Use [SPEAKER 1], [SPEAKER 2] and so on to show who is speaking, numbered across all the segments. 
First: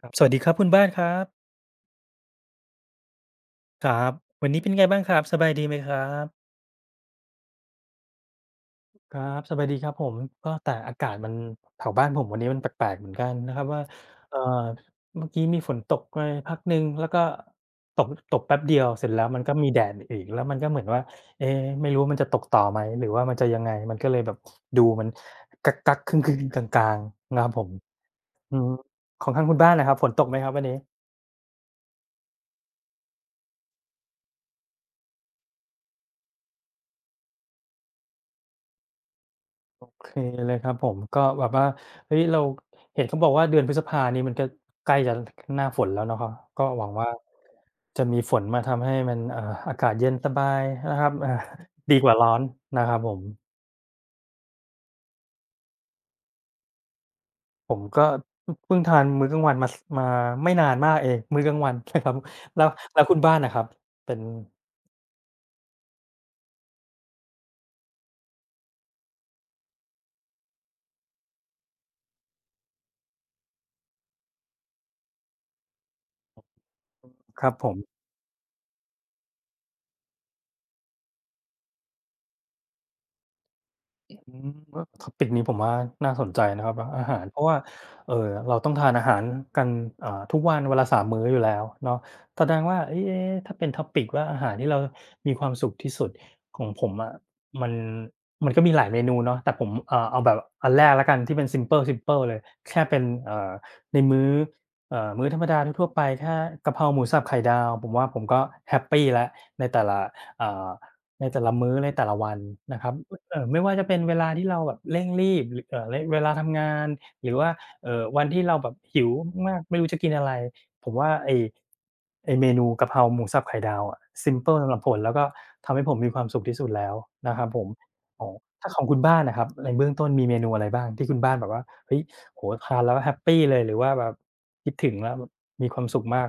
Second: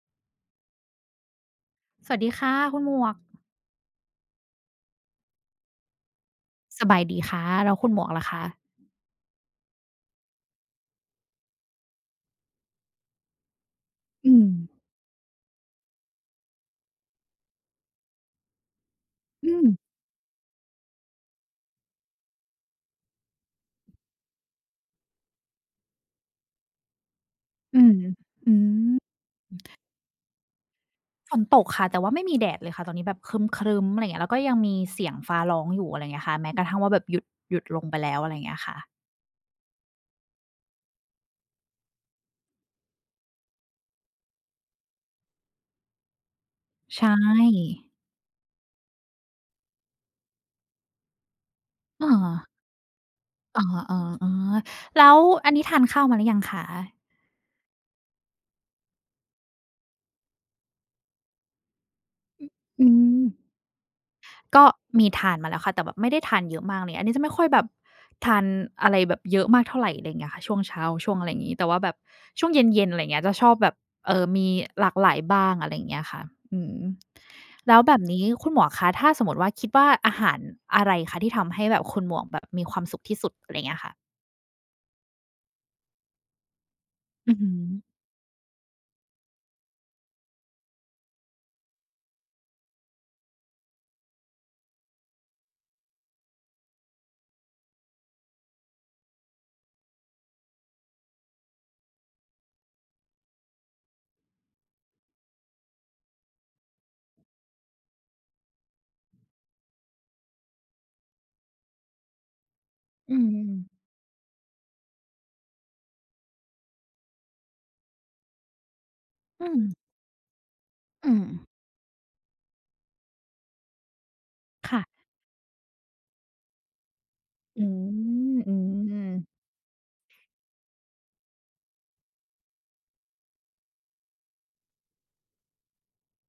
[SPEAKER 1] ครับสวัสดีครับคุณบ้านครับ
[SPEAKER 2] สวัสดีค่ะคุณหมวก
[SPEAKER 1] ครับวันนี้เป็นไงบ้างครับสบายดีไหมครับ
[SPEAKER 2] สบายดีค่ะแล้วคุณหมวกล่ะคะ
[SPEAKER 1] ครับสบายดีครับผมก็แต่อากาศมันแถวบ้านผมวันนี้มันแปลกๆเหมือนกันนะครับว่า
[SPEAKER 2] อื
[SPEAKER 1] เอ่อ
[SPEAKER 2] ม
[SPEAKER 1] เมื่อกี้มีฝนตกไปพักหนึ่งแล้วก็ตกแป๊บเดียวเสร็จแล้วมันก็
[SPEAKER 2] อื
[SPEAKER 1] มี
[SPEAKER 2] ม
[SPEAKER 1] แดดอีกแล้วมันก็เหมือนว่าเอ๊ะไม่รู้ว่ามันจะตกต่อไหมหรือว่ามันจะยังไงมันก็เลยแบบดูมันกั๊กๆกึ้งๆกลางๆนะครับผม
[SPEAKER 2] อืมอื
[SPEAKER 1] อืม
[SPEAKER 2] ม
[SPEAKER 1] ของทางคุณบ้านล่ะครับฝนตกไหมครับวันนี้
[SPEAKER 2] ฝนตกค่ะแต่ว่าไม่มีแดดเลยค่ะตอนนี้แบบครึ้มๆอะไรอย่างเงี้ยแล้วก็ยังมีเสียงฟ้าร้องอยู่อะไรอย่างเงี้ยค่ะแม้กระทั่งว่าแบบหยุดหยุดลงไปแล้วอะไรอย่างเงี้ยค่ะ
[SPEAKER 1] โอเคเลยครับผมก็แบบว่าเฮ้ยเราเห็นเขาบอกว่าเดือนพฤษภานี้มันก็ใกล้จะหน้าฝนแล้วเนาะครับก็หวัง
[SPEAKER 2] ใช
[SPEAKER 1] ว่า
[SPEAKER 2] ่
[SPEAKER 1] จะมีฝนมาทำให้มันอากาศเย็นสบายนะครับ ดี
[SPEAKER 2] เอ
[SPEAKER 1] กว่าร้อน
[SPEAKER 2] อ
[SPEAKER 1] นะครับผม
[SPEAKER 2] เออๆๆแล้วอันนี้ทานข้าวมาหรือยังคะ
[SPEAKER 1] ผมก็เพิ่งทานมื้อกลางวันมาไม่นานมากเองมื้อกลางวันนะครับแล้ว
[SPEAKER 2] อื
[SPEAKER 1] แล้วคุณบ้านนะ
[SPEAKER 2] ม
[SPEAKER 1] ครับเป็น
[SPEAKER 2] ก็มีทานมาแล้วค่ะแต่แบบไม่ได้ทานเยอะมากเลยอันนี้จะไม่ค่อยแบบทานอะไรแบบเยอะมากเท่าไรอะไรอย่างเงี้ยค่ะช่วงเช้าช่วงอะไรอย่างงี้แต่ว่าแบบช่วงเย็นๆอะไรอย่างเงี้ยจะชอบแบบมีหลากหลายบ้างอะไรอย่างเงี้ยค่ะอืม
[SPEAKER 1] ครับผม
[SPEAKER 2] แล้วแบบนี้คุณหมวกคะถ้าสมมุติว่าคิดว่าอาหารอะไรคะที่ทำให้แบบคุณหมวกแบบมีความสุขที่สุดอะไรอย่างเงี้ยค่ะ
[SPEAKER 1] อืมเออ topic นี้ผมว่าน่าสนใจนะครับอาหาร
[SPEAKER 2] อื
[SPEAKER 1] เพ
[SPEAKER 2] อ
[SPEAKER 1] ราะ
[SPEAKER 2] ฮึ
[SPEAKER 1] ว่าเอ่อเราต้องทานอาหารกันอ่าทุกวันวันละสามมื้ออยู่แล้วเนาะแสดงว่าเอ๊ะๆถ้าเป็น topic ว่าอาหารที่เรามีความสุขที่สุดของผมอะมันมันก็มีหลายเมนูเนาะแต่ผมเอาแบบอันแรกแล้วกันที่เป็นซิมเพิลเลยแค่เป็นในมื้อมื้อธรรมดาทั่วๆไปแค่กะเพราหมูสับไข่ดาวผมว่าผมก็แฮปปีแล้วในแต่ละอ่าในแต่ละมื้อในแต่ละวันนะครับ
[SPEAKER 2] อื
[SPEAKER 1] ไม่ว่า
[SPEAKER 2] ม
[SPEAKER 1] จะเป็นเวลาที่เราแบบเร่งรีบหรือเร่งเวลาทำงานหรือว่าวันที่เราแบบหิว
[SPEAKER 2] อื
[SPEAKER 1] มา
[SPEAKER 2] ม
[SPEAKER 1] กๆไม่รู้จะกินอะไรผมว่า
[SPEAKER 2] อืม
[SPEAKER 1] ไอ้เมนูกะเพราหมูสับไข่ดาวอะซิมเพิลสำหรับ
[SPEAKER 2] ค่ะ
[SPEAKER 1] ผมแล้วก็ทำให้ผมมีความสุขที่สุดแล้วนะครับผ
[SPEAKER 2] อื
[SPEAKER 1] มอ๋อ
[SPEAKER 2] มอื
[SPEAKER 1] ถ้าของคุณบ้านน่ะ
[SPEAKER 2] ม
[SPEAKER 1] ครับในเบื้องต้นมีเมนูอะไรบ้างที่คุณบ้านแบบว่าเฮ้ยโอ้โฮทานแล้วแฮปปีเลยหรือว่าแบบคิดถึงแล้วแบบมีความสุขมาก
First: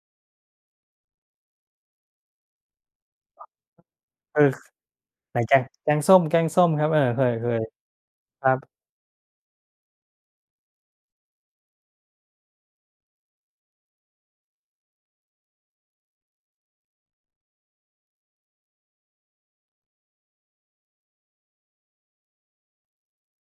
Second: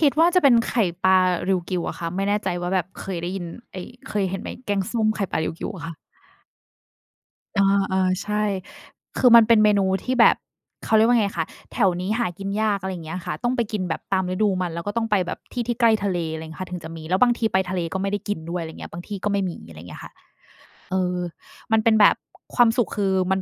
[SPEAKER 2] คิดว่าจะเป็นไข่ปลาริวกิวอะค่ะไม่แน่ใจว่าแบบเคยได้ยินไอ้เคย
[SPEAKER 1] เอ
[SPEAKER 2] เห็น
[SPEAKER 1] อ
[SPEAKER 2] ไหมแกงส้มไข่
[SPEAKER 1] ไห
[SPEAKER 2] ป
[SPEAKER 1] น
[SPEAKER 2] ลาริ
[SPEAKER 1] แก
[SPEAKER 2] ว
[SPEAKER 1] ง
[SPEAKER 2] กิวอะ
[SPEAKER 1] แก
[SPEAKER 2] ค่ะ
[SPEAKER 1] งส้มแกงส้มครับเออเค
[SPEAKER 2] อ
[SPEAKER 1] ย
[SPEAKER 2] าๆ
[SPEAKER 1] ๆค
[SPEAKER 2] ใช่
[SPEAKER 1] รับ
[SPEAKER 2] คือมันเป็นเมนูที่แบบเขาเรียกว่าไงคะแถวนี้หากินยากอะไรอย่างเงี้ยค่ะต้องไปกินแบบตามฤดูมันแล้วก็ต้องไปแบบที่ที่ใกล้ทะเลอะไรเงี้ยค่ะถึงจะมีแล้วบางทีไปทะเลก็ไม่ได้กินด้วยอะไรเงี้ยบางที่ก็ไม่มีอะไรเงี้ยค่ะ มันเป็นแบบความสุขคือมัน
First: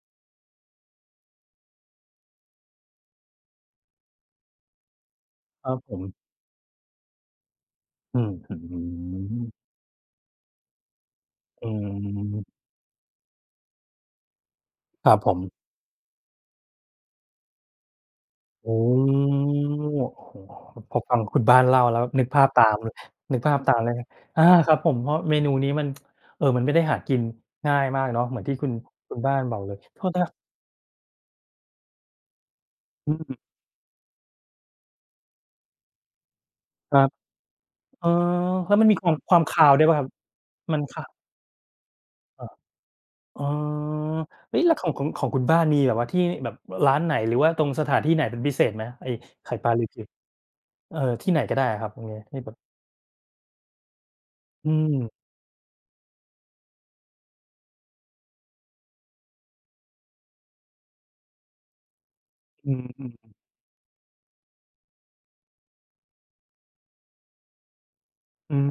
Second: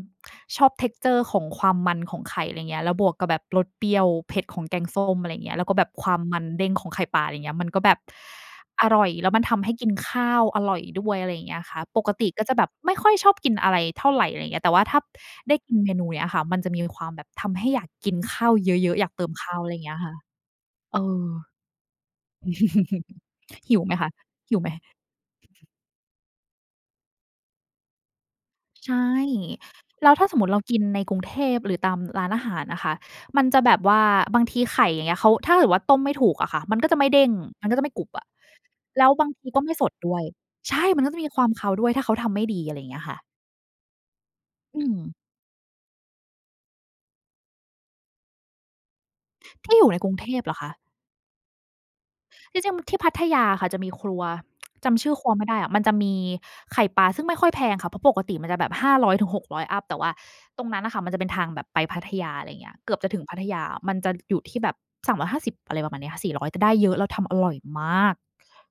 [SPEAKER 2] ชอบ texture ของความมันของไข่อะไรเงี้ยแล้วบวกกับแบบรสเปรี้ยวเผ็ดของแกงส้มอะไรเงี้ย
[SPEAKER 1] ค
[SPEAKER 2] แล้ว
[SPEAKER 1] รั
[SPEAKER 2] ก็
[SPEAKER 1] บ
[SPEAKER 2] แบ
[SPEAKER 1] ผ
[SPEAKER 2] บความ
[SPEAKER 1] ม
[SPEAKER 2] มันเด้งของไข่ปลาอะไรเงี้ยมันก็แบบ
[SPEAKER 1] อืออื
[SPEAKER 2] อร่อยแล้วมัน
[SPEAKER 1] อ
[SPEAKER 2] ทำให้กินข้าวอร่อยด้วยอะไรอย่างเงี้ย
[SPEAKER 1] อื
[SPEAKER 2] ค่ะปกติก็จะ
[SPEAKER 1] ม
[SPEAKER 2] แบบไม่ค่อยชอบกินอะไรเท่าไรอะไรเงี้ยแต่ว่าถ้า
[SPEAKER 1] ครับผ
[SPEAKER 2] ได้
[SPEAKER 1] ม
[SPEAKER 2] กินเมนูเนี้ยค่ะมันจะมีความแบบทำให้อยากกินข้าว
[SPEAKER 1] โอ้
[SPEAKER 2] เยอะๆอยากเติม
[SPEAKER 1] โอ
[SPEAKER 2] ข้าวอะไรเงี้ย
[SPEAKER 1] ้
[SPEAKER 2] ค่ะ
[SPEAKER 1] โฮพอ
[SPEAKER 2] เอ
[SPEAKER 1] ฟัง
[SPEAKER 2] อ
[SPEAKER 1] คุณบ้านเล่าแล้วนึกภาพตามนึกภาพ ตา
[SPEAKER 2] หิ
[SPEAKER 1] ม
[SPEAKER 2] ว
[SPEAKER 1] เล
[SPEAKER 2] ไหม
[SPEAKER 1] ยนะ
[SPEAKER 2] คะ
[SPEAKER 1] อา
[SPEAKER 2] หิวไห
[SPEAKER 1] ค
[SPEAKER 2] ม
[SPEAKER 1] รับผมเพราะเมนูนี้มันมันไม่ได้หากินง่ายมากเนาะเหมือนที่คุณ
[SPEAKER 2] ใช่
[SPEAKER 1] คุณบ้านบอกเลยโทษ
[SPEAKER 2] แล้ว
[SPEAKER 1] นะค
[SPEAKER 2] ถ้า
[SPEAKER 1] รับ
[SPEAKER 2] สมมุติเรากินในกรุงเทพหรือตามร้านอาหารนะคะ
[SPEAKER 1] อื
[SPEAKER 2] มัน
[SPEAKER 1] ม
[SPEAKER 2] จะแบบว่าบางทีไข่อย่างเงี้ยเขาถ้าเกิดว่าต้มไม่ถูกอะค่ะมันก็
[SPEAKER 1] ค
[SPEAKER 2] จะ
[SPEAKER 1] รับ
[SPEAKER 2] ไม่เด้งมันก็จะไม่กรุ
[SPEAKER 1] เออ
[SPEAKER 2] บอะ
[SPEAKER 1] แล้วมันมีค
[SPEAKER 2] แล้ว
[SPEAKER 1] วาม
[SPEAKER 2] บาง
[SPEAKER 1] ความ
[SPEAKER 2] ทีก็
[SPEAKER 1] คาว
[SPEAKER 2] ไม่
[SPEAKER 1] ด้
[SPEAKER 2] ส
[SPEAKER 1] วยเป
[SPEAKER 2] ด
[SPEAKER 1] ล่าครับ
[SPEAKER 2] ด้วย
[SPEAKER 1] มัน
[SPEAKER 2] ใช่มั
[SPEAKER 1] คา
[SPEAKER 2] น
[SPEAKER 1] ว
[SPEAKER 2] ก็จะมีความคาวด้วยถ้าเขาทำไม่
[SPEAKER 1] อา
[SPEAKER 2] ดีอะไรอย่างเงี้ยค่ะ
[SPEAKER 1] อ๋อเฮ้ยแล้วข
[SPEAKER 2] อื
[SPEAKER 1] อง
[SPEAKER 2] ม
[SPEAKER 1] ของของคุณบ้านมีแบบว่าที่แบบร้านไหนหรือว่าตรงสถานที่ไหนเป็นพิเศษไหมไอ้ไข่ปลา
[SPEAKER 2] ที่อ
[SPEAKER 1] ริว
[SPEAKER 2] ยู่ใน
[SPEAKER 1] กิว
[SPEAKER 2] กรุงเทพเหรอคะ
[SPEAKER 1] เออที่ไหนก็ได้อะครับตรงเนี้ยที่แบบ
[SPEAKER 2] ที่จริงที่พัทยาค่ะจะมีครัว
[SPEAKER 1] อื
[SPEAKER 2] จำชื่อ
[SPEAKER 1] ม
[SPEAKER 2] ครัวไม่ได้อะมันจะมีไข่ปลาซึ่งไม่ค่อยแพงค่ะเพราะปกติมันจะแบบ500-600อยถึงหกร้อยอัปแต่ว่าตรงนั้นน่ะค่ะมันจะเป็นทางแบบไปพัทยาอะไรอย่างเงี้ย
[SPEAKER 1] อื
[SPEAKER 2] เกือบจะถึง
[SPEAKER 1] ม
[SPEAKER 2] พัทยามันจะอยู่ที่แบบ3ร0อยห้าสิบอะไรประมาณเนี้ยค่ะ400แต่ได้เยอะแล้วทำอร่อยมาก
[SPEAKER 1] ๆอืม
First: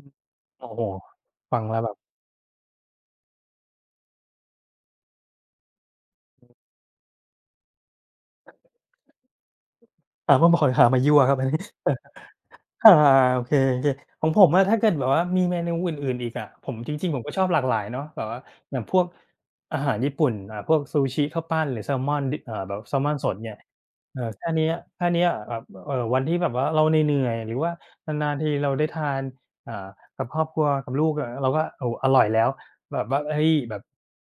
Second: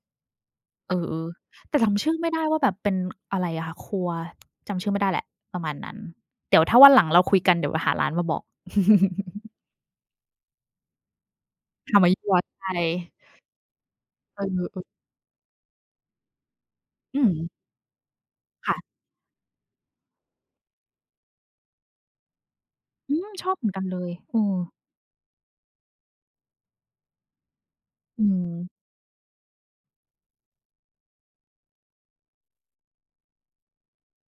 [SPEAKER 1] โอ้โฮ
[SPEAKER 2] เออ
[SPEAKER 1] ฟัง
[SPEAKER 2] ๆ
[SPEAKER 1] แล้
[SPEAKER 2] แต่
[SPEAKER 1] วแบบ
[SPEAKER 2] จำชื่อไม่ได้ว่าแบบเป็นอะไรอะค่ะครัวจำชื่อไม่ได้แหละประมาณนั้นเดี๋ยวถ้าวันหลังเราคุยกันเดี๋ยวหาร้านมาบอก
[SPEAKER 1] หามาบอกหรือหามายั่วครับอันนี้
[SPEAKER 2] ทำมายั่วใช่
[SPEAKER 1] อาโอเคๆของ
[SPEAKER 2] เอ
[SPEAKER 1] ผมอะถ้า
[SPEAKER 2] อ
[SPEAKER 1] เกิด
[SPEAKER 2] ๆ
[SPEAKER 1] แบบว่ามีเมนูอื่นๆอีกอะผมจริงๆผ
[SPEAKER 2] อื
[SPEAKER 1] มก็
[SPEAKER 2] ม
[SPEAKER 1] ชอบหลากหลายเนาะแบบว่าอย่างพ
[SPEAKER 2] ค่ะ
[SPEAKER 1] วกอาหารญี่ปุ่นอ่าพวกซูชิข้าวปั้นหรือแซลมอนดิอ่าแบบแซลมอ
[SPEAKER 2] อื
[SPEAKER 1] นส
[SPEAKER 2] ม
[SPEAKER 1] ด
[SPEAKER 2] ชอ
[SPEAKER 1] เนี่
[SPEAKER 2] บ
[SPEAKER 1] ย
[SPEAKER 2] เหมือนกันเลยเอ
[SPEAKER 1] แค่
[SPEAKER 2] อ
[SPEAKER 1] เนี้ยแค่เนี้ยแบบวันที่แบบว่าเราเหนื่อยๆหรือว่า
[SPEAKER 2] อื
[SPEAKER 1] นานๆทีเราได้
[SPEAKER 2] ม
[SPEAKER 1] ทานอ่ากับครอบครัวกับลูกอะเราก็โอ้โฮอร่อยแล้วแบบว่าเฮ้ยแบบ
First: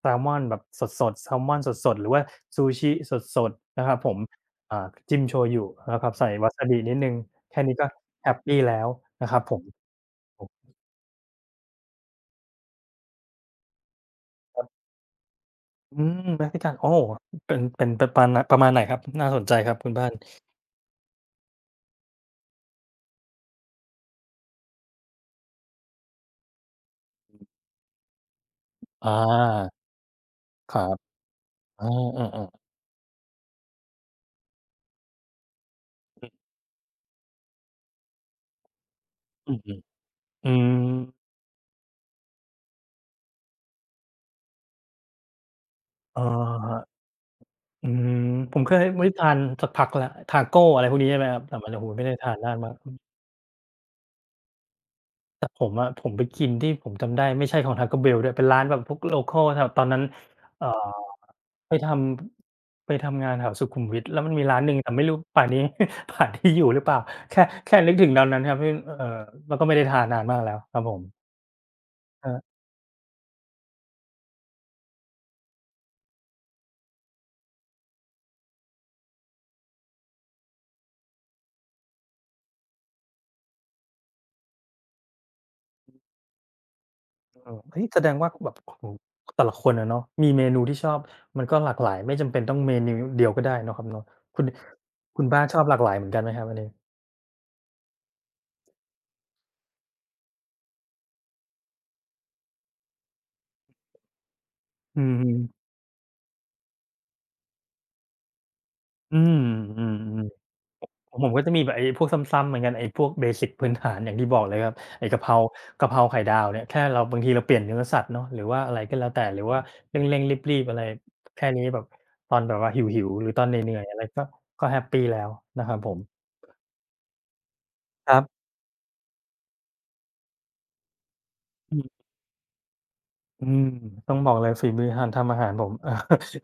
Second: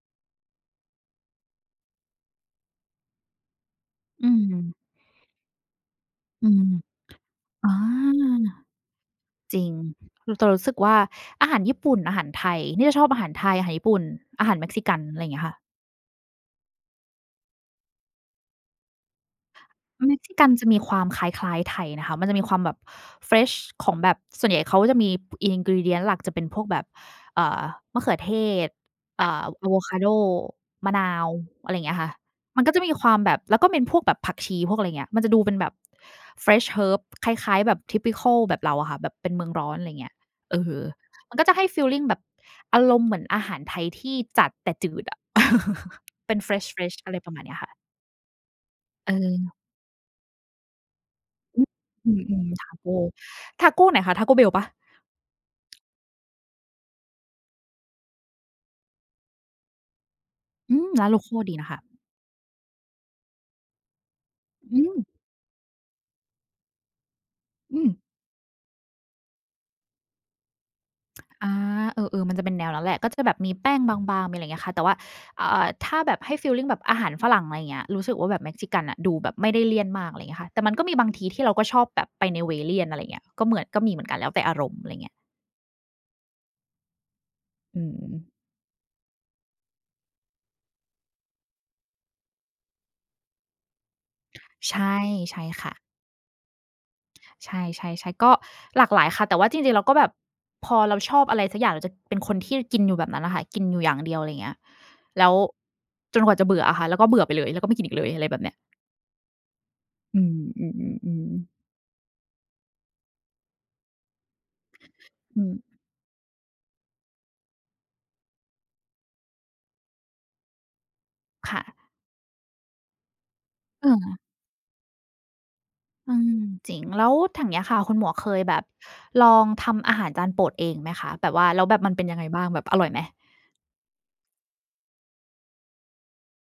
[SPEAKER 1] แซลมอนแบบสดๆแซลมอนสดๆหรือว่าซูชิสดๆนะครับผม
[SPEAKER 2] อืม
[SPEAKER 1] อ่าจิ้มโชยุนะครับใส่
[SPEAKER 2] อื
[SPEAKER 1] วา
[SPEAKER 2] ม
[SPEAKER 1] ซาบินิดหนึ่งแค่
[SPEAKER 2] อ
[SPEAKER 1] นี้ก็แฮป
[SPEAKER 2] า
[SPEAKER 1] ปีแล้วนะครับผ
[SPEAKER 2] จ
[SPEAKER 1] ม
[SPEAKER 2] ริงเรา
[SPEAKER 1] ผ
[SPEAKER 2] เรา
[SPEAKER 1] ม
[SPEAKER 2] รู้สึกว่าอาหารญี่ปุ่นอาหารไทยนี่จะชอบอาหารไทยอาหารญี่ปุ่นอาหาร
[SPEAKER 1] ครั
[SPEAKER 2] เม็กซิ
[SPEAKER 1] บ
[SPEAKER 2] กันอะไรอย่างเงี้ยค่ะ
[SPEAKER 1] อืม m e โอ้โฮเป็นปานประมาณไหนครับน่าสนใจครับคุณบ้าน
[SPEAKER 2] เม็กซิกันจะมีความคล้ายๆไทยนะคะ มันจะมีความแบบเฟรชของแบบส่วนใหญ่เขาจะมี ingredient หลักจะเป็นพวกแบบเอ่อมะเขือเทศ
[SPEAKER 1] อา
[SPEAKER 2] เอ่ะ่ออะโวคาโด
[SPEAKER 1] ครั
[SPEAKER 2] มะ
[SPEAKER 1] บ
[SPEAKER 2] นาวอะไรอย่า
[SPEAKER 1] อา
[SPEAKER 2] งเงี้ยค่ะ
[SPEAKER 1] อาๆ
[SPEAKER 2] มันก็จะมีความแบบแล้วก็เป็นพวกแบบผักชีพวกอะไรอย่างเงี้ยมันจะดูเป็นแบบ fresh herb คล้ายๆแบบ typical แบบเราอะค่ะแบบเป็นเมือง
[SPEAKER 1] อือ
[SPEAKER 2] ร้อ
[SPEAKER 1] ฮึ
[SPEAKER 2] นอะไรอย่างเงี้ย
[SPEAKER 1] อื
[SPEAKER 2] เออ
[SPEAKER 1] ม
[SPEAKER 2] มันก็จะให้ฟีลลิงแบบอารมณ์เหมือนอาหารไทยที่จัดแต่จืดอะ
[SPEAKER 1] อะ
[SPEAKER 2] เป็น fresh
[SPEAKER 1] ฮะ
[SPEAKER 2] fresh อะไรประมาณเนี้ยค่ะ
[SPEAKER 1] อืมผมเคยไม่ทาน
[SPEAKER 2] เออ
[SPEAKER 1] สักพักแล้วทาโกอะไรพวกนี้ใช่ไหมครับแต่
[SPEAKER 2] อื
[SPEAKER 1] มั
[SPEAKER 2] ม
[SPEAKER 1] นโอ้โฮไม่ได้ทาน
[SPEAKER 2] อืม
[SPEAKER 1] นาน
[SPEAKER 2] ๆทา
[SPEAKER 1] มาก
[SPEAKER 2] โกทาโกไหนคะ Taco Bell เปล่า
[SPEAKER 1] แต่ผมอะผมไปกินที่ผมจำได้ไม่ใช่ของ Taco Bell ด้วยเป็นร้านแบบพวก local แถวตอนนั้นเอ่อ
[SPEAKER 2] อืมร้าน local ดีนะ
[SPEAKER 1] ไป
[SPEAKER 2] คะ
[SPEAKER 1] ทไปทำงานแถวสุขุมวิทแล้วมันมีร้านหนึ่
[SPEAKER 2] อื
[SPEAKER 1] งแต่
[SPEAKER 2] ม
[SPEAKER 1] ไม่รู้ป่านนี้ ป่านนี้อยู่หรือเปล่าแค่
[SPEAKER 2] อืม
[SPEAKER 1] นึกถึงตอนนั้นครับที่เอ่อแล้วก็ไม่ได้ทานนานมากแล้วครับผม
[SPEAKER 2] อาเออๆมันจะเป็นแนวนั้นแหละ ก็จะแบบมีแป้งบางๆมีอะไรอย่างเงี้ยค่ะแต่ว่าอ่าถ้าแบบให้ฟีลลิงแบบอาหารฝรั่งอะไรอย่างเงี้ยรู้สึกว่าแบบเม็กซิกันน่ะดูแบบไม่ได้เลี่ยนมากอะไรอย่างเงี้ยค่ะแต่มันก็มีบางทีที่เราก็ชอบแบบไปในเวย์เลี่ยนอะไรอย่างเงี้ยก็เหมือนก็มีเหมือนกันแล้วแต่อารมณ์อะไรอย่างเงี้ย
[SPEAKER 1] เออเออเฮ้
[SPEAKER 2] อื
[SPEAKER 1] ยแสด
[SPEAKER 2] ม
[SPEAKER 1] งว่าแบบโอ้โฮแต่ละคนอะเนาะมีเมนูที่ชอบมันก็หลากหลายไม่จำเป็นต้องเมนูเดียวก็ได้เนาะครับเนาะคุณ
[SPEAKER 2] ใช่
[SPEAKER 1] คุณบ้า
[SPEAKER 2] ใช่
[SPEAKER 1] นชอบห
[SPEAKER 2] ค่ะ
[SPEAKER 1] ลากหลายเหมือนกันไหมครับอันนี้
[SPEAKER 2] ใช่ๆๆก็หลากหลายค่ะแต่ว่าจริงๆเราก็แบบพอเราชอบอะไรสักอย่างเราจะเป็นคนที่กินอยู่แบบนั้นน่ะค่ะกินอยู่อย่างเดียวอะไรอย่างเงี้ย
[SPEAKER 1] อื
[SPEAKER 2] แล้ว
[SPEAKER 1] ม
[SPEAKER 2] จนกว่าจะเบื่ออะค่ะแล้วก็เบื่อไปเลยแล้วก็ไม่กินอีกเลยอะไรแบบเนี้ย
[SPEAKER 1] อืมอืม
[SPEAKER 2] อืมอื
[SPEAKER 1] ๆ ของ
[SPEAKER 2] อ
[SPEAKER 1] ผม
[SPEAKER 2] ๆ
[SPEAKER 1] ก็จะมี
[SPEAKER 2] ๆ
[SPEAKER 1] แบบไอ้พวกซ้ำๆเหมือนกันไอ้พวกเบสิกพื้นฐานอย่างที่บอกเลยครับไอ้กะเพรา
[SPEAKER 2] อืม
[SPEAKER 1] กะเพราไข่ดาวเนี่ยแค่เราบางทีเราเปลี่ยนเนื้อสัตว์เนาะหรือว่าอะไรก็แล้วแต่หรือว่าเร่งๆรีบๆอะไรแค่นี้แบบ
[SPEAKER 2] ค่ะ
[SPEAKER 1] ตอนแบบว่าหิวๆหรือตอนเหนื่อยๆอะไร
[SPEAKER 2] เออ
[SPEAKER 1] ก็แฮปปีแล้วนะครับผม
[SPEAKER 2] อืมจริงแล้วทางเนี้ยค่ะคุณหม
[SPEAKER 1] ค
[SPEAKER 2] วก
[SPEAKER 1] รั
[SPEAKER 2] เคย
[SPEAKER 1] บ
[SPEAKER 2] แบบลองทำอาหารจานโปรดเองไหมคะแบบว่าแล้วแบบมันเป็นยังไงบ้างแบบอร่อยไหม
[SPEAKER 1] อืมต้องบอกเลยฝีมือการทำอาหารผม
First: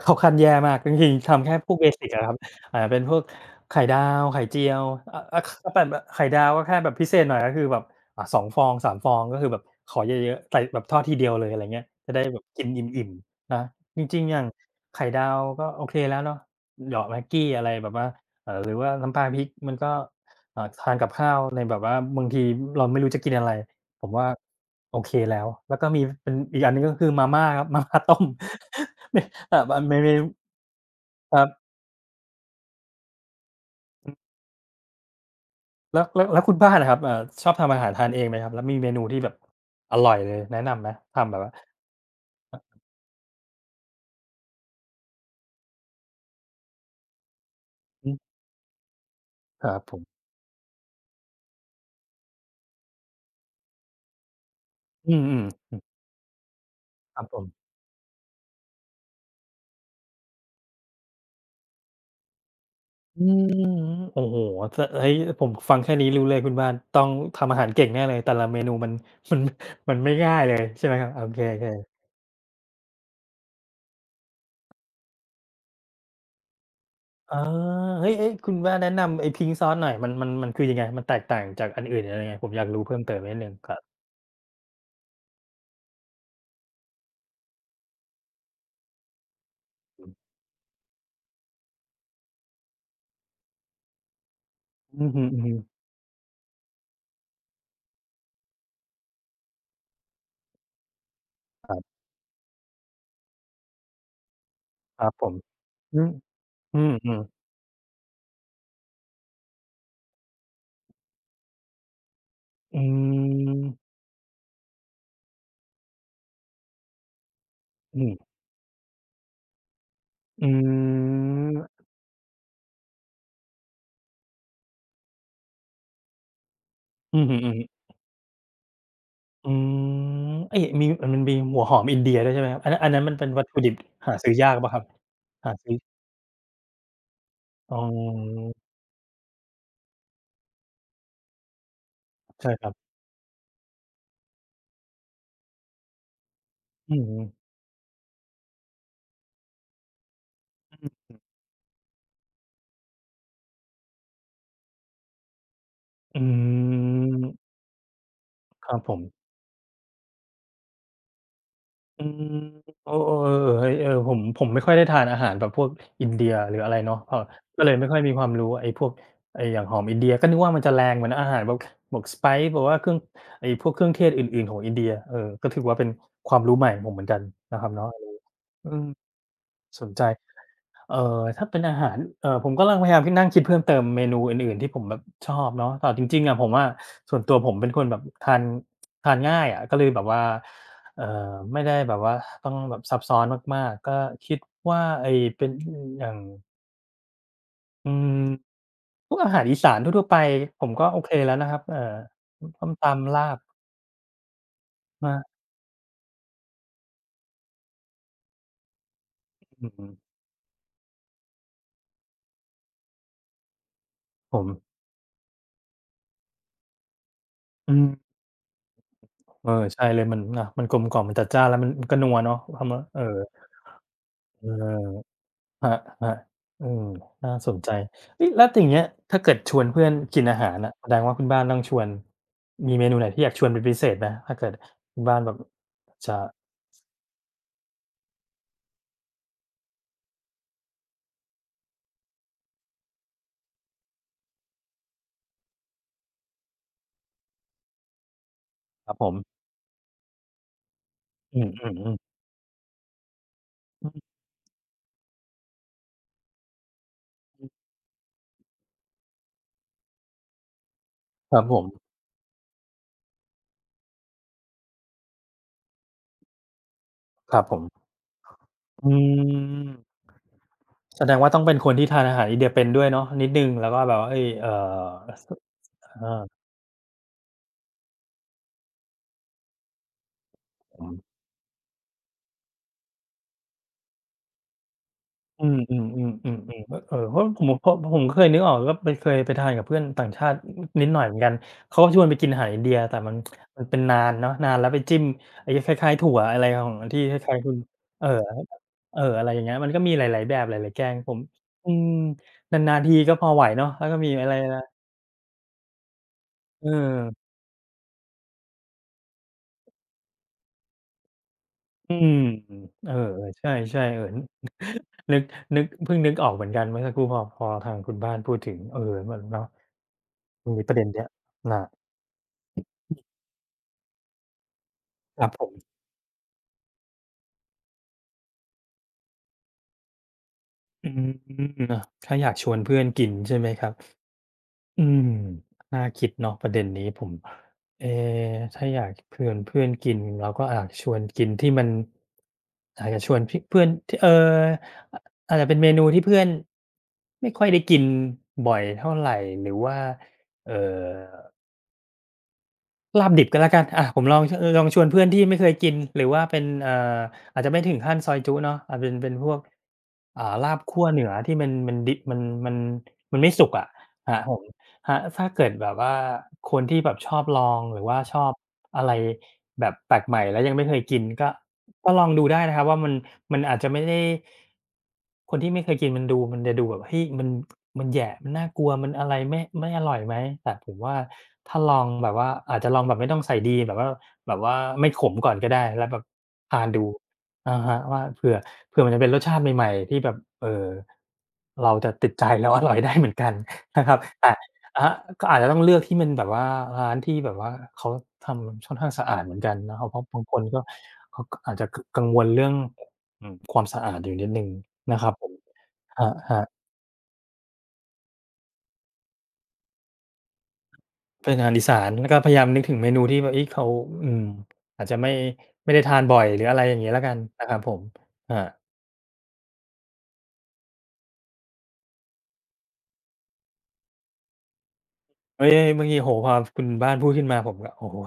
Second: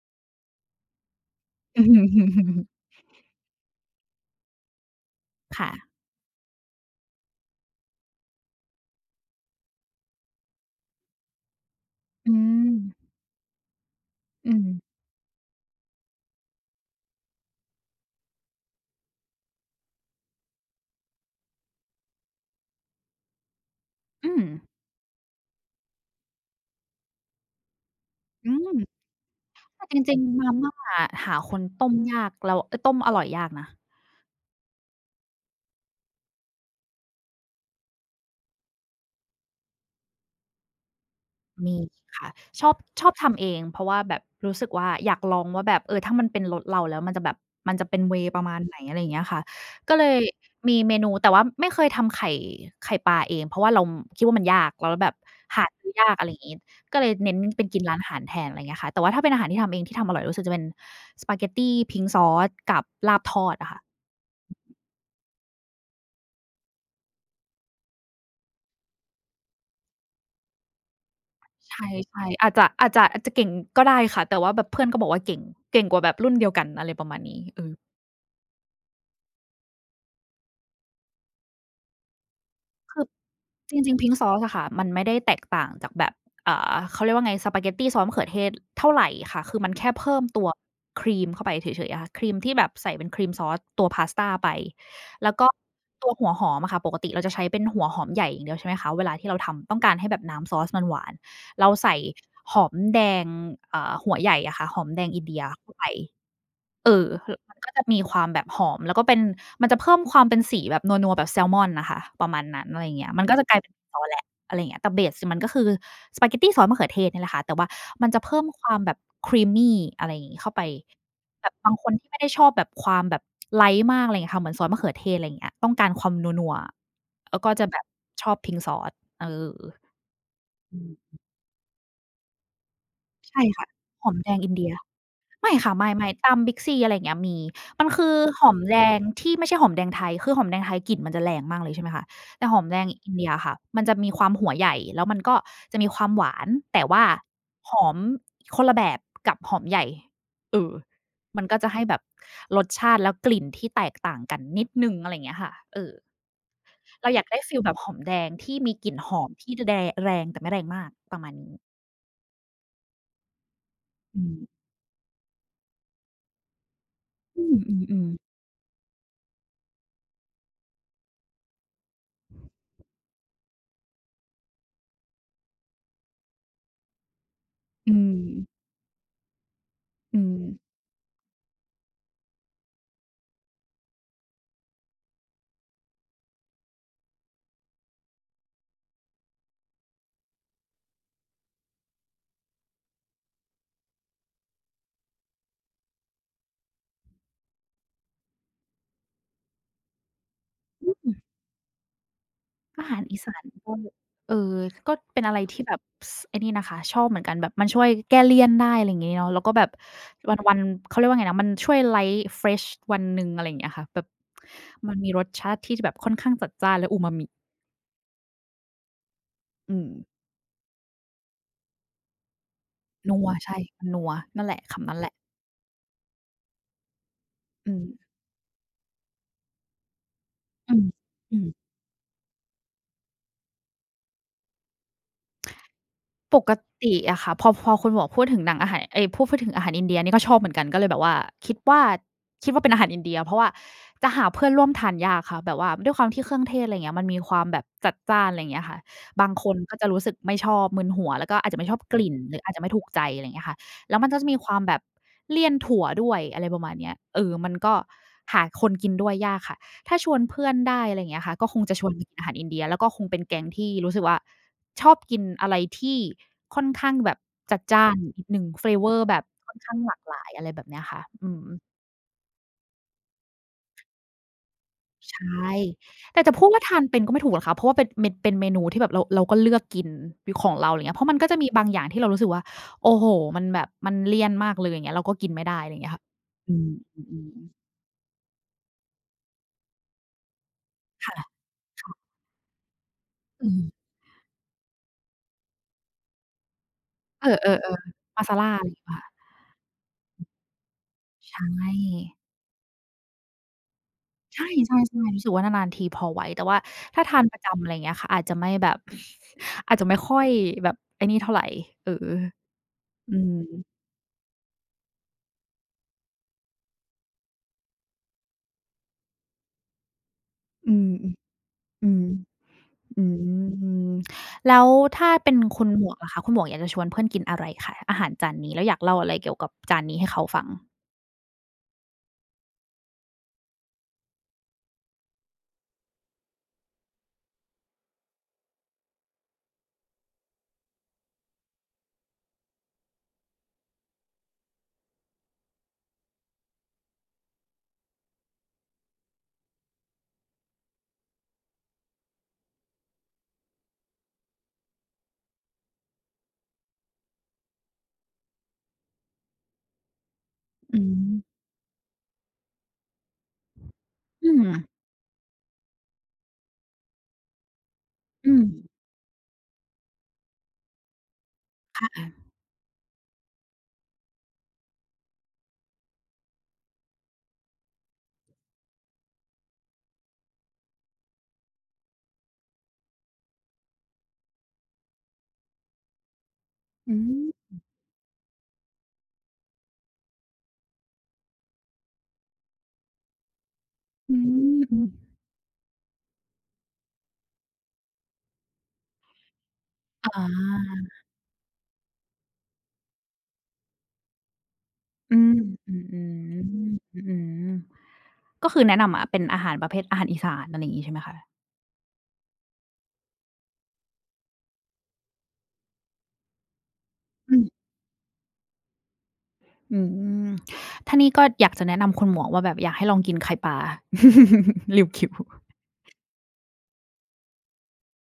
[SPEAKER 1] เข้าคั้นแย่มากจริงๆทำแค่พวก
[SPEAKER 2] อื
[SPEAKER 1] เบ
[SPEAKER 2] อฮึ
[SPEAKER 1] สิกอะครับเป็นพวกไข่ดาวไข่เจียวออะก็
[SPEAKER 2] ค่ะ
[SPEAKER 1] แบบไข่ดาวก็แค่แบบพิเศษหน่อยก็คือแบบ2ฟองสามฟองก็คือแบบขอเยอะๆใส่แบบทอดทีเดียวเลยอะไรเงี้ยจะได้
[SPEAKER 2] อื
[SPEAKER 1] แบบกิน
[SPEAKER 2] ม
[SPEAKER 1] อิ่มๆนะจริงๆอย่าง
[SPEAKER 2] อืม
[SPEAKER 1] ไข่ดาวก็โอเคแล้วเนาะเหยาะแม็กกี้อะไรแบบว่าหรือว่าน้ำปลาพริกมันก็ทานกับข้าวในแบบว่าบางทีเราไม่รู้จะกินอะไร ผมว่า
[SPEAKER 2] อืม
[SPEAKER 1] โอเคแล้ว แล้วก็มีเป็นอีกอันหนึ่งก็คือมาม่าครับ มาม่าต้ม
[SPEAKER 2] อืม
[SPEAKER 1] เนี่ยมัน
[SPEAKER 2] แต่จ
[SPEAKER 1] มีเม
[SPEAKER 2] ริง
[SPEAKER 1] นู
[SPEAKER 2] ๆมาม่าอะ
[SPEAKER 1] ค
[SPEAKER 2] หา
[SPEAKER 1] รั
[SPEAKER 2] ค
[SPEAKER 1] บ
[SPEAKER 2] นต้มยากแล้วเอ๊ยต้มอร่อยยากนะ
[SPEAKER 1] แล้วคุณบ้านอะครับชอบทำอาหารทานเองไหมครับแล้วมีเมนูที่แบบอร่อยเลยแนะนำไหมทำแบบว่า
[SPEAKER 2] มีค่ะชอบทำเองเพราะว่าแบบรู้สึกว่าอยากลองว่าแบบเออถ้ามันเป็นรสเราแล้วมันจะแบบมันจะเป็น
[SPEAKER 1] อื
[SPEAKER 2] เว
[SPEAKER 1] ม
[SPEAKER 2] ย์ประมาณไหนอะไรอย่างเงี้ยค่ะ
[SPEAKER 1] ครับผ
[SPEAKER 2] ก็
[SPEAKER 1] ม
[SPEAKER 2] เลยมีเมนูแต่ว่าไม่เคยทำไข่ปลาเองเพราะว่าเราคิดว่ามันยากแล้วแบ
[SPEAKER 1] อื
[SPEAKER 2] บ
[SPEAKER 1] ม
[SPEAKER 2] หา
[SPEAKER 1] ๆ
[SPEAKER 2] ซื้อยากอะไรอย่างงี้ก็เลย
[SPEAKER 1] ครับผ
[SPEAKER 2] เน้นเป็
[SPEAKER 1] ม
[SPEAKER 2] นกินร้านอาหารแทนอะไรอย่างเงี้ยค่ะแต่ว่าถ้าเป็นอาหารที่ทำเองที่ทำอร่อยรู้สึกจะเป็นสปาเกตตี pink sauce กับลา
[SPEAKER 1] อื
[SPEAKER 2] บท
[SPEAKER 1] ม
[SPEAKER 2] อดอะค่ะ
[SPEAKER 1] โอ้โฮจะเฮ้ยผมฟังแค่นี้รู้เลยคุณบ้านต้องทำอาหารเก่งแน่เลยแต่ละเมนูมัน มันมันไม่ง่ายเลยใช่ไหมครับโอเค
[SPEAKER 2] ใช
[SPEAKER 1] ๆ
[SPEAKER 2] ่ๆอาจจะเก่งก็ได้ค่ะแต่ว่าแบบเพื่อนก็บอกว่าเก่งกว่าแบบรุ่นเดียวกันอะไรประมาณ
[SPEAKER 1] เออ
[SPEAKER 2] นี้เออ
[SPEAKER 1] เฮ้ยเฮ้ยคุณแ้าแนะนำไอ้ Pink Sauce หน่อยมันคือยังไงมันแตกต่างจากอันอื่นยังไงผมอยากรู้เพิ่
[SPEAKER 2] คื
[SPEAKER 1] ม
[SPEAKER 2] อ
[SPEAKER 1] เติมนิดหนึ่งค
[SPEAKER 2] จ
[SPEAKER 1] รับ
[SPEAKER 2] ริงๆ Pink Sauce อะค่ะมันไม่ได้แตกต่างจากแบบเขาเรียกว่าไงสปาเกตตีซอสมะเขือเทศเท่าไรค่ะคือมันแค่
[SPEAKER 1] อ
[SPEAKER 2] เพิ่มตัวครีมเข้าไปเฉยๆอะค่ะครีมที่แบบใส่เป็นครีมซอสตัวพาสตาไป
[SPEAKER 1] ืมอื
[SPEAKER 2] แล้
[SPEAKER 1] อ
[SPEAKER 2] วก็
[SPEAKER 1] ฮึๆ
[SPEAKER 2] ตัวหัวหอมอะค่ะปกติเราจะใช้เป็นหัวหอมใหญ่อย่างเดียวใช่ไหมคะเวลาที่เราทำต้องการให้แบบน้ำซอสมันหวาน
[SPEAKER 1] ค
[SPEAKER 2] เรา
[SPEAKER 1] รั
[SPEAKER 2] ใส่
[SPEAKER 1] บ
[SPEAKER 2] หอมแดงหัวใหญ่อะค่ะหอม
[SPEAKER 1] ค
[SPEAKER 2] แด
[SPEAKER 1] รั
[SPEAKER 2] ง
[SPEAKER 1] บ
[SPEAKER 2] อิ
[SPEAKER 1] ผ
[SPEAKER 2] น
[SPEAKER 1] ม
[SPEAKER 2] เดียเข้าไป
[SPEAKER 1] อืมอื
[SPEAKER 2] เออ
[SPEAKER 1] มๆ
[SPEAKER 2] มันก็จะมีความแบบหอมแล้วก็เป็นมันจะเพิ่มความเป็นสีแบบนัวๆแบบแซลมอนน่ะค่ะประมาณนั้นอะ
[SPEAKER 1] อื
[SPEAKER 2] ไรอย่างเงี้ยมันก็จะกลายเป็น
[SPEAKER 1] ม
[SPEAKER 2] ซอสแล้วอะไรอย่างเงี้ยแต่เบสมันก็คือสปาเกตตีซอสมะเขือเทศเนี่ยแหละค่ะแต่ว่า
[SPEAKER 1] อื
[SPEAKER 2] มัน
[SPEAKER 1] ม
[SPEAKER 2] จะเพิ่มความแบบ creamy อะไรอย่างงี้
[SPEAKER 1] อื
[SPEAKER 2] เข้าไปแบบบาง
[SPEAKER 1] ม
[SPEAKER 2] คนที่ไม่ได้ชอบแบบความแบบไลต์มากอะไรอย่างเงี้ยค่ะเหมือนซอสมะเขือเทศอะไรอย่างเงี้ยต้องการความนัว
[SPEAKER 1] อือ
[SPEAKER 2] ๆ
[SPEAKER 1] ฮึ
[SPEAKER 2] แล้วก็จะแบบ
[SPEAKER 1] ๆ
[SPEAKER 2] ชอบพิงซอสเออ
[SPEAKER 1] อืมเอ๊ะ
[SPEAKER 2] อื
[SPEAKER 1] มีมั
[SPEAKER 2] ม
[SPEAKER 1] นมีหัวหอมอินเดียด้วยใช่ไหมครับอันนั้นมันเป็นวั
[SPEAKER 2] ใช่
[SPEAKER 1] ตถุ
[SPEAKER 2] ค่ะ
[SPEAKER 1] ดิบ
[SPEAKER 2] หอ
[SPEAKER 1] หา
[SPEAKER 2] มแด
[SPEAKER 1] ซื้อ
[SPEAKER 2] ง
[SPEAKER 1] ยา
[SPEAKER 2] อิ
[SPEAKER 1] ก
[SPEAKER 2] น
[SPEAKER 1] เป
[SPEAKER 2] เดี
[SPEAKER 1] ล่า
[SPEAKER 2] ย
[SPEAKER 1] ครับหา
[SPEAKER 2] ไม่
[SPEAKER 1] ซื้
[SPEAKER 2] ค่ะ
[SPEAKER 1] อ
[SPEAKER 2] ไม่ตาม Big C อะไรอย่างเงี้ยมี
[SPEAKER 1] อ๋อ
[SPEAKER 2] มันคือหอมแดงที่ไม่ใช่หอมแดงไทยคือหอมแดงไทยกลิ่นมันจะแรงมากเลยใช่ไหมคะแต่
[SPEAKER 1] ใช่
[SPEAKER 2] หอ
[SPEAKER 1] ค
[SPEAKER 2] ม
[SPEAKER 1] รับ
[SPEAKER 2] แดงอินเดียอะค่ะมันจะมีความหัวใหญ่แล้วมันก็จะมีความหวานแต่
[SPEAKER 1] อือ
[SPEAKER 2] ว่า
[SPEAKER 1] ฮึ
[SPEAKER 2] หอมคนละแบบกับหอมใหญ่เออมันก็จะให้แบบรสชาติแล้วกลิ่นที่แตกต่างกันนิดหนึ่งอะไรอย่างเงี้ยค่ะเออ
[SPEAKER 1] อื
[SPEAKER 2] เราอยากได้
[SPEAKER 1] ม
[SPEAKER 2] ฟีลแบบหอมแดงที่
[SPEAKER 1] ค
[SPEAKER 2] มี
[SPEAKER 1] รับ
[SPEAKER 2] ก
[SPEAKER 1] ผ
[SPEAKER 2] ลิ่น
[SPEAKER 1] ม
[SPEAKER 2] หอมที่แดแรงแต่ไม่แรงมากประมาณนี้
[SPEAKER 1] อืมเออเออเออเฮ้ยเออผม
[SPEAKER 2] อื
[SPEAKER 1] ผมไม่
[SPEAKER 2] ม
[SPEAKER 1] ค่อยได้ทานอาหารแบบพวกอินเดียหรืออะไรเนาะเออ
[SPEAKER 2] อื
[SPEAKER 1] ก็เลยไม่ค่อย
[SPEAKER 2] ม
[SPEAKER 1] มี
[SPEAKER 2] ๆ
[SPEAKER 1] ความ
[SPEAKER 2] ๆ
[SPEAKER 1] รู้ไอ้พวกไอ้อย่างหอมอินเดียก็นึกว่ามันจะแรงเหมือนอาหารแบบบอก spice แบบว่าเครื่องไอ้พวกเครื่องเทศอื่นๆของอินเดียเออก็ถือว่าเป็นความรู้ใหม่ของผมเหมือนกันนะครับเนาะ
[SPEAKER 2] อื
[SPEAKER 1] อันนี้
[SPEAKER 2] ม
[SPEAKER 1] อืมสนใจ
[SPEAKER 2] อืม
[SPEAKER 1] เอ่ถ้าเป็นอาหารผมกำลังพยายามคิดนั่งคิดเพิ่มเติมเมนูอื่นๆที่ผมแบบชอบเนาะแต่จริงๆอะผมอะส่วนตัวผมเป็นคนแบบทานทานง่ายอะก็เลยแบบว่าเอ่อไม่ได้แบบว่าต้องแบบซับซ้อนมากๆก็คิดว่าไอ้เป็นอืมอย่างอืมพวกอาหารอีสานทั่วๆไปผม
[SPEAKER 2] อ
[SPEAKER 1] ก็โอเค
[SPEAKER 2] ืม
[SPEAKER 1] แล้วนะครับส้ม
[SPEAKER 2] อาหาร
[SPEAKER 1] ตำ
[SPEAKER 2] อี
[SPEAKER 1] ลา
[SPEAKER 2] สา
[SPEAKER 1] บ
[SPEAKER 2] นก็เออก็เป็น
[SPEAKER 1] มา
[SPEAKER 2] อะไรที่แบบสไอ้นี่นะคะชอบเหมือนกันแบบมันช่วยแก้เลี่ยนได้อะไรอย่างงี้เนาะแล้วก็แบ
[SPEAKER 1] อื
[SPEAKER 2] บ
[SPEAKER 1] ม
[SPEAKER 2] วันๆเขาเรียกว่าไงนะมันช่วย light fresh วันหนึ่งอะไรอย่างเงี้ยค่ะแบบ
[SPEAKER 1] ผม
[SPEAKER 2] มันมีรสชาติที่แบบค่อนข้างจัดจ้านและอูมามิ
[SPEAKER 1] อืมเออ
[SPEAKER 2] อื
[SPEAKER 1] ใช่
[SPEAKER 2] ม
[SPEAKER 1] เลยมันนะมันกลมกล่อมมันจัดจ้านแล้วมันก็นัวเนาะคำว่า
[SPEAKER 2] นัวใช่มันนัว
[SPEAKER 1] เอ
[SPEAKER 2] นั่น
[SPEAKER 1] อ
[SPEAKER 2] แหละคำนั้นแหละ
[SPEAKER 1] ครับครับอืมน่าสนใจ
[SPEAKER 2] อืม
[SPEAKER 1] เฮ้ยแล้วอย่างเงี้ยถ้าเกิดชวนเพื่อนกินอาหารน่ะ
[SPEAKER 2] อื
[SPEAKER 1] แส
[SPEAKER 2] ม
[SPEAKER 1] ดงว่าคุณ
[SPEAKER 2] อื
[SPEAKER 1] บ้าน
[SPEAKER 2] ม
[SPEAKER 1] ต้องชวนมีเมนูไหนที่อยากชวนเป็นพิเศษไหมถ้าเกิดคุณบ้านแบบจะ
[SPEAKER 2] ปกติอะค่ะพอคุณหมวกพูดถึงหนังอาหารเอ๊ยพูดถึงอาหารอินเดียนี่ก็ชอบเหมือนกันก็เลยแบบว่าคิดว่าคิดว่าเป็นอาหารอินเดียเพราะว่าจะหาเพื่อนร่วมทานยากค่ะแบบว่าด้วยความที่เครื่องเทศอะไรอย่างเงี้ยมันมีความแบบจัดจ้านอะไรอย่างเงี้ยค่ะ
[SPEAKER 1] ครับผ
[SPEAKER 2] บาง
[SPEAKER 1] ม
[SPEAKER 2] คนก็จะรู้สึกไม่ชอบมึนหัวแล้วก็
[SPEAKER 1] อื
[SPEAKER 2] อาจจะไม่ชอบ
[SPEAKER 1] ม
[SPEAKER 2] ก
[SPEAKER 1] ๆๆ
[SPEAKER 2] ลิ่นหรืออาจจะไม่ถูกใจอะไรอย่างเงี้ยค่ะ
[SPEAKER 1] อื
[SPEAKER 2] แล้วมัน
[SPEAKER 1] ม
[SPEAKER 2] ก็จะมีความแบบเลี่ยนถั่วด้วยอะไรประมาณเนี้ยเออมันก็หาคนกินด้วยยากค่ะถ้าชวนเพื่อนได้อะไรอย่างเงี้ย
[SPEAKER 1] ค
[SPEAKER 2] ค่ะ
[SPEAKER 1] รับ
[SPEAKER 2] ก็
[SPEAKER 1] ผ
[SPEAKER 2] คง
[SPEAKER 1] ม
[SPEAKER 2] จะชวนไปกินอาหารอินเดียแล้วก็คงเป็นแก๊งที่รู้สึกว่า ชอบกินอะไรที่ค่อนข้างแบบ
[SPEAKER 1] ครับผ
[SPEAKER 2] จัด
[SPEAKER 1] ม
[SPEAKER 2] จ้านนิดหนึ่งเฟ a เว
[SPEAKER 1] อื
[SPEAKER 2] อร์แบบค่อนข้างหลาก
[SPEAKER 1] ม
[SPEAKER 2] หลายอะไรแบบเนี้ยค่ะ
[SPEAKER 1] แสดง
[SPEAKER 2] อื
[SPEAKER 1] ว่าต้อ
[SPEAKER 2] ม
[SPEAKER 1] งเป็นคนที่ทานอาหารอินเดียเป็นด้วยเนาะนิดหนึ่งแล้วก็แบบว่าเฮ้ย
[SPEAKER 2] ใช
[SPEAKER 1] ส
[SPEAKER 2] ่แต่
[SPEAKER 1] อา
[SPEAKER 2] จะพูดว่าทานเป็นก็ไม่ถูกหรอกค่ะเพราะว่าเป็นเมนูที่แบบเราก็เลือกกินเป็นของเราอะ
[SPEAKER 1] ผ
[SPEAKER 2] ไร
[SPEAKER 1] ม
[SPEAKER 2] เงี้ยเพราะมันก็จะมีบางอย่างที่เรารู้สึกว่าโอ้โฮมันแบบมันเลี่ยนมากเลยอย่างเงี้ยเราก็กิน
[SPEAKER 1] อื
[SPEAKER 2] ไม่
[SPEAKER 1] ม
[SPEAKER 2] ได้อะไรเงี้ยค่ะ
[SPEAKER 1] ๆ
[SPEAKER 2] อื
[SPEAKER 1] ๆๆ
[SPEAKER 2] ม
[SPEAKER 1] ๆเออเพ
[SPEAKER 2] อื
[SPEAKER 1] ราะ
[SPEAKER 2] อ
[SPEAKER 1] ผม
[SPEAKER 2] ๆ
[SPEAKER 1] เพราะผมเคยนึกออกว่าไปเคยไปทานกับเพื่อนต่างชาตินิดหน่อยเหมื
[SPEAKER 2] ค่ะ
[SPEAKER 1] อนกันเขาก็ชวน
[SPEAKER 2] ค่ะ
[SPEAKER 1] ไปกินอาหารอินเดียแต่มัน
[SPEAKER 2] อื
[SPEAKER 1] มัน
[SPEAKER 2] ม
[SPEAKER 1] เป็นนานเนาะนานแล้วไปจิ้มไอ้คล้ายๆถั่วอะไรของที่ค
[SPEAKER 2] เอ
[SPEAKER 1] ล้ายๆคุ
[SPEAKER 2] อ
[SPEAKER 1] ณ
[SPEAKER 2] ๆ
[SPEAKER 1] เอ่อ
[SPEAKER 2] ๆมาซาลาอะไรอย่างงี้เปล่าคะ
[SPEAKER 1] อะไรอย่างเงี้ยมันก็มีหลายๆแบบหลายๆแกงผม
[SPEAKER 2] ใช่
[SPEAKER 1] อืมนานๆทีก็พอไหวเนาะแล้วก็มีอะไร
[SPEAKER 2] ใช่
[SPEAKER 1] นะ
[SPEAKER 2] ใช่ๆรู้สึกว่านานๆทีพอไหวแต่ว่า
[SPEAKER 1] เ
[SPEAKER 2] ถ้าทา
[SPEAKER 1] ออ
[SPEAKER 2] นประจำอะไรอย่างเงี้ยค่ะอาจจะไม่แบบ อาจจะไม่ค่อยแบบไอ้นี่เท่าไรเออ
[SPEAKER 1] อืมเออ
[SPEAKER 2] อื
[SPEAKER 1] ๆใช
[SPEAKER 2] ม
[SPEAKER 1] ่ๆเออ นึกนึกเพิ่งนึกออกเหมือนกันเมื่อสักครู่พอทางคุณบ้านพูดถึงเออมันเนาะมันมีป
[SPEAKER 2] อื
[SPEAKER 1] ระเด็น
[SPEAKER 2] ม
[SPEAKER 1] เนี้ยอา
[SPEAKER 2] ๆอืมอืมแล้วถ้า
[SPEAKER 1] ครับ
[SPEAKER 2] เป็น
[SPEAKER 1] ผ
[SPEAKER 2] คุณ
[SPEAKER 1] ม
[SPEAKER 2] หมวกล่ะคะคุณหมวกอยากจะชวนเพื่อนกินอะไรคะอาหารจานนี้แล้วอยากเล่าอะไรเกี่ยวกับจานนี้ให้เขาฟัง
[SPEAKER 1] อืมเนาะถ้าอยากชวนเพื่อนกินใช่ไหมครับอืมน่าคิดเนาะประเด็นนี้ผมเอ๊ถ้าอยากเพื่อนเพื่อนกินเราก็อาจชวนกินที่มันอาจจะชวนพี่เพื่อนที่ออาจจะเป็นเมนูที่เพื่อนไม่ค่อยได้กินบ่อยเท่าไรหรือว่าเอ่อ ลาบดิบก็แล้วกันอะผมลองชวนเพื่อนที่ไม่เคยกินหรือว่าเป็นออาจจะไม่ถึงขั้นซอยจุ๊เนาะอาจเป็นพวกลาบ
[SPEAKER 2] อื
[SPEAKER 1] คั่วเห
[SPEAKER 2] ม
[SPEAKER 1] นือที่มันดิบมันมันไม่สุกอะครับ
[SPEAKER 2] อื
[SPEAKER 1] ผม
[SPEAKER 2] ม
[SPEAKER 1] ครับถ้าเกิดแบบว่าคนที่แบบชอบลองหรือว่าชอบ
[SPEAKER 2] อืม
[SPEAKER 1] อะไรแบบแปลกใหม่แล้วยังไม่เคยกินก็ ก็ลองดู
[SPEAKER 2] ค่ะ
[SPEAKER 1] ได้นะครับว่ามันอาจจะไม่ได้คนที่ไม่เคยกินมันดูมันจะดูแบบเฮ้ยมันแหยะมันน่ากลัวมันอะไรไม่อร่อยไหมแต่ผมว่าถ้าลองแบบว่าอาจจะลองแบบไม่ต้องใส่ดีแบบว่าไม่ขมก่อนก็ได้แล้วแบบทานดู
[SPEAKER 2] อืม
[SPEAKER 1] อะฮะว่าเผื่อมันจะเป็นรสชาติใหม่ๆที่แบบเอ่อเราจะติดใจแล้วอร่อยได้เหมือนกัน นะครับ
[SPEAKER 2] อื
[SPEAKER 1] แต่
[SPEAKER 2] มอื
[SPEAKER 1] อะ
[SPEAKER 2] ม
[SPEAKER 1] ฮะก็อาจจะต้องเลือกที่มันแบบว่าร้านที่แบบว่าเขาทำค่อนข้างสะอาดเหมือนกันนะครับเพราะ
[SPEAKER 2] อ
[SPEAKER 1] บางคนก็
[SPEAKER 2] า
[SPEAKER 1] เขาก็อาจจะกกังวลเรื่องอืมความสะอาดอยู่นิดหนึ่งนะครับ
[SPEAKER 2] อื
[SPEAKER 1] ผ
[SPEAKER 2] ม
[SPEAKER 1] ม
[SPEAKER 2] อืออื
[SPEAKER 1] คร
[SPEAKER 2] ม
[SPEAKER 1] ับๆ
[SPEAKER 2] อืมก็คือแนะนำอะเป็นอาหารประเภทอาหารอีสานอะไรอย่างงี้ใช่ไหมคะ
[SPEAKER 1] เป็นอาหารอีสานแล้วก็พยายามนึกถึงเมนูที่แบบเฮ้ยเขาอืมอาจจะไม่ได้ทานบ่อยหรืออะไรอย่างงี้แล้วกัน
[SPEAKER 2] อืม
[SPEAKER 1] นะครับผมครับ
[SPEAKER 2] อืมถ้านี่ก็อยากจะแนะนำคุณหมวกว่าแบบอยากให้ลองกินไข่ปลา ริวกิว
[SPEAKER 1] เฮ้ยเมื่อกี้โอ้โฮพอคุณบ้านพูดขึ้นมาผมก็โอ้โฮ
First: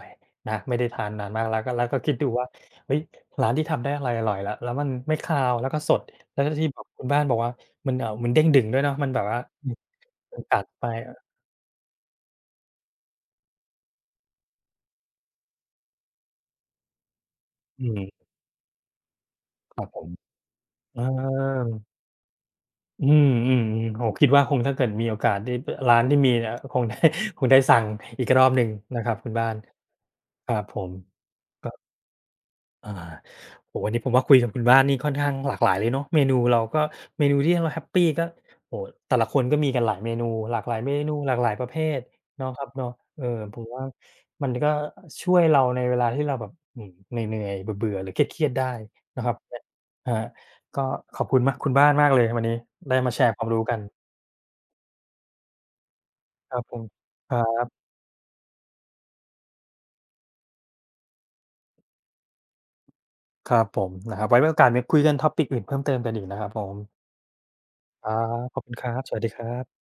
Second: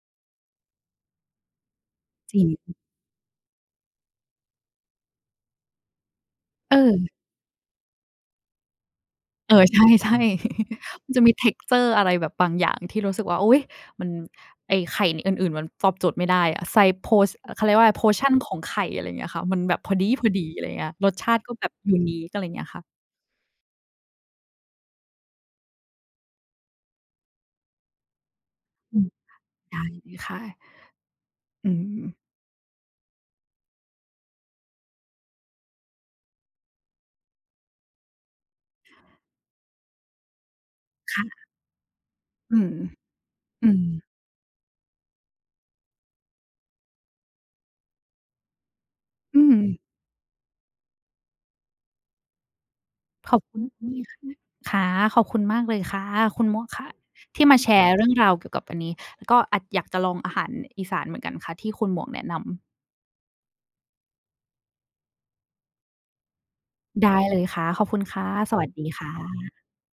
[SPEAKER 1] นะไม่ได้ทานนานมากแล้วก็คิดดู
[SPEAKER 2] จริ
[SPEAKER 1] ว่า
[SPEAKER 2] ง
[SPEAKER 1] เฮ้ยร้านที่ทำได้อร่อยๆแล้วมันไม่คาวแล้วก็สดแล้วก็ที่แบบคุณ
[SPEAKER 2] เออ
[SPEAKER 1] บ้านบอกว่ามันมันเด้งดึงด้วยเนาะมันแบบว่า
[SPEAKER 2] เออ
[SPEAKER 1] อืม
[SPEAKER 2] ใช่
[SPEAKER 1] มั
[SPEAKER 2] ๆ
[SPEAKER 1] นกัดไป
[SPEAKER 2] มันจะมี texture อะไรแบบบางอย่างที่รู้สึกว่าอุ๊ยมันไอ้ไข่อื่นๆมันตอบโจทย์ไม่ได้อะไซโพสเขาเรียก
[SPEAKER 1] อื
[SPEAKER 2] ว่าอะไร
[SPEAKER 1] ม
[SPEAKER 2] portion ของไข่อะไรอย่างเงี้ยค่ะมันแบ
[SPEAKER 1] ค
[SPEAKER 2] บ
[SPEAKER 1] รับ
[SPEAKER 2] พอ
[SPEAKER 1] ผ
[SPEAKER 2] ดี
[SPEAKER 1] ม
[SPEAKER 2] พอดีอะไรอย่างเงี้ย
[SPEAKER 1] เออ
[SPEAKER 2] รสชาติก็แบบ unique อะไรอย่างเงี้ยค่ะ
[SPEAKER 1] อืมอืมๆโอ้โฮคิดว่าคงถ้าเกิดมีโอกาสได้ปร้านที่มีเนี่ยคงได้สั่งอีกรอบหนึ่ง
[SPEAKER 2] อื
[SPEAKER 1] นะค
[SPEAKER 2] ม
[SPEAKER 1] รับคุณบ้าน
[SPEAKER 2] ได้เลยค่ะ
[SPEAKER 1] ครับผมก็
[SPEAKER 2] อืม
[SPEAKER 1] อ่าโอ้โฮวันนี้ผมว่าคุยกับคุณบ้านนี่ค่อนข้างหลากหลายเลยเนาะเมนูเราก็เมนูที่เราแฮปปีก็โอ้โฮแต่ละคนก็มีกันหลายเมนูหลากหลายเมนูหลากห
[SPEAKER 2] ค่ะ
[SPEAKER 1] ลายประเภทเนาะ
[SPEAKER 2] อื
[SPEAKER 1] ครับ
[SPEAKER 2] ม
[SPEAKER 1] เนาะเออผม
[SPEAKER 2] อืม
[SPEAKER 1] ว่ามันก็ช่วยเราในเวลาที่เราแบบอืมเหนื่อยๆเบื่อๆหรือเครียดๆได้นะครับ
[SPEAKER 2] อืม
[SPEAKER 1] เนี่ยครับก็ขอบคุณมากคุณบ้านมากเลยวันนี้ได้มาแช
[SPEAKER 2] ข
[SPEAKER 1] ร์ค
[SPEAKER 2] อบ
[SPEAKER 1] วาม
[SPEAKER 2] คุ
[SPEAKER 1] รู้
[SPEAKER 2] ณมา
[SPEAKER 1] กัน
[SPEAKER 2] กค่ะค่ะขอบคุณมากเลยค่ะคุณ
[SPEAKER 1] ค
[SPEAKER 2] หม
[SPEAKER 1] รับ
[SPEAKER 2] วก
[SPEAKER 1] ผม
[SPEAKER 2] ค่ะ
[SPEAKER 1] ครั
[SPEAKER 2] ที่มาแช
[SPEAKER 1] บ
[SPEAKER 2] ร์เรื่องราวเกี่ยวกับอันนี้แล้วก็อาจอยากจะลองอาหารอีสานเหมือนกันค่ะที่คุณหมวกแนะนำ
[SPEAKER 1] ครับผมนะครับไว้มีโอกาสเนี่ยคุยกัน topic อื่นเพิ่มเติมกันอีกนะครับผม
[SPEAKER 2] ได้เลยค่ะขอบคุณ
[SPEAKER 1] ครั
[SPEAKER 2] ค่ะ
[SPEAKER 1] บ
[SPEAKER 2] ส
[SPEAKER 1] ขอบ
[SPEAKER 2] วัส
[SPEAKER 1] คุณค
[SPEAKER 2] ดี
[SPEAKER 1] รับ สวัสดีค
[SPEAKER 2] ค่ะ
[SPEAKER 1] รับ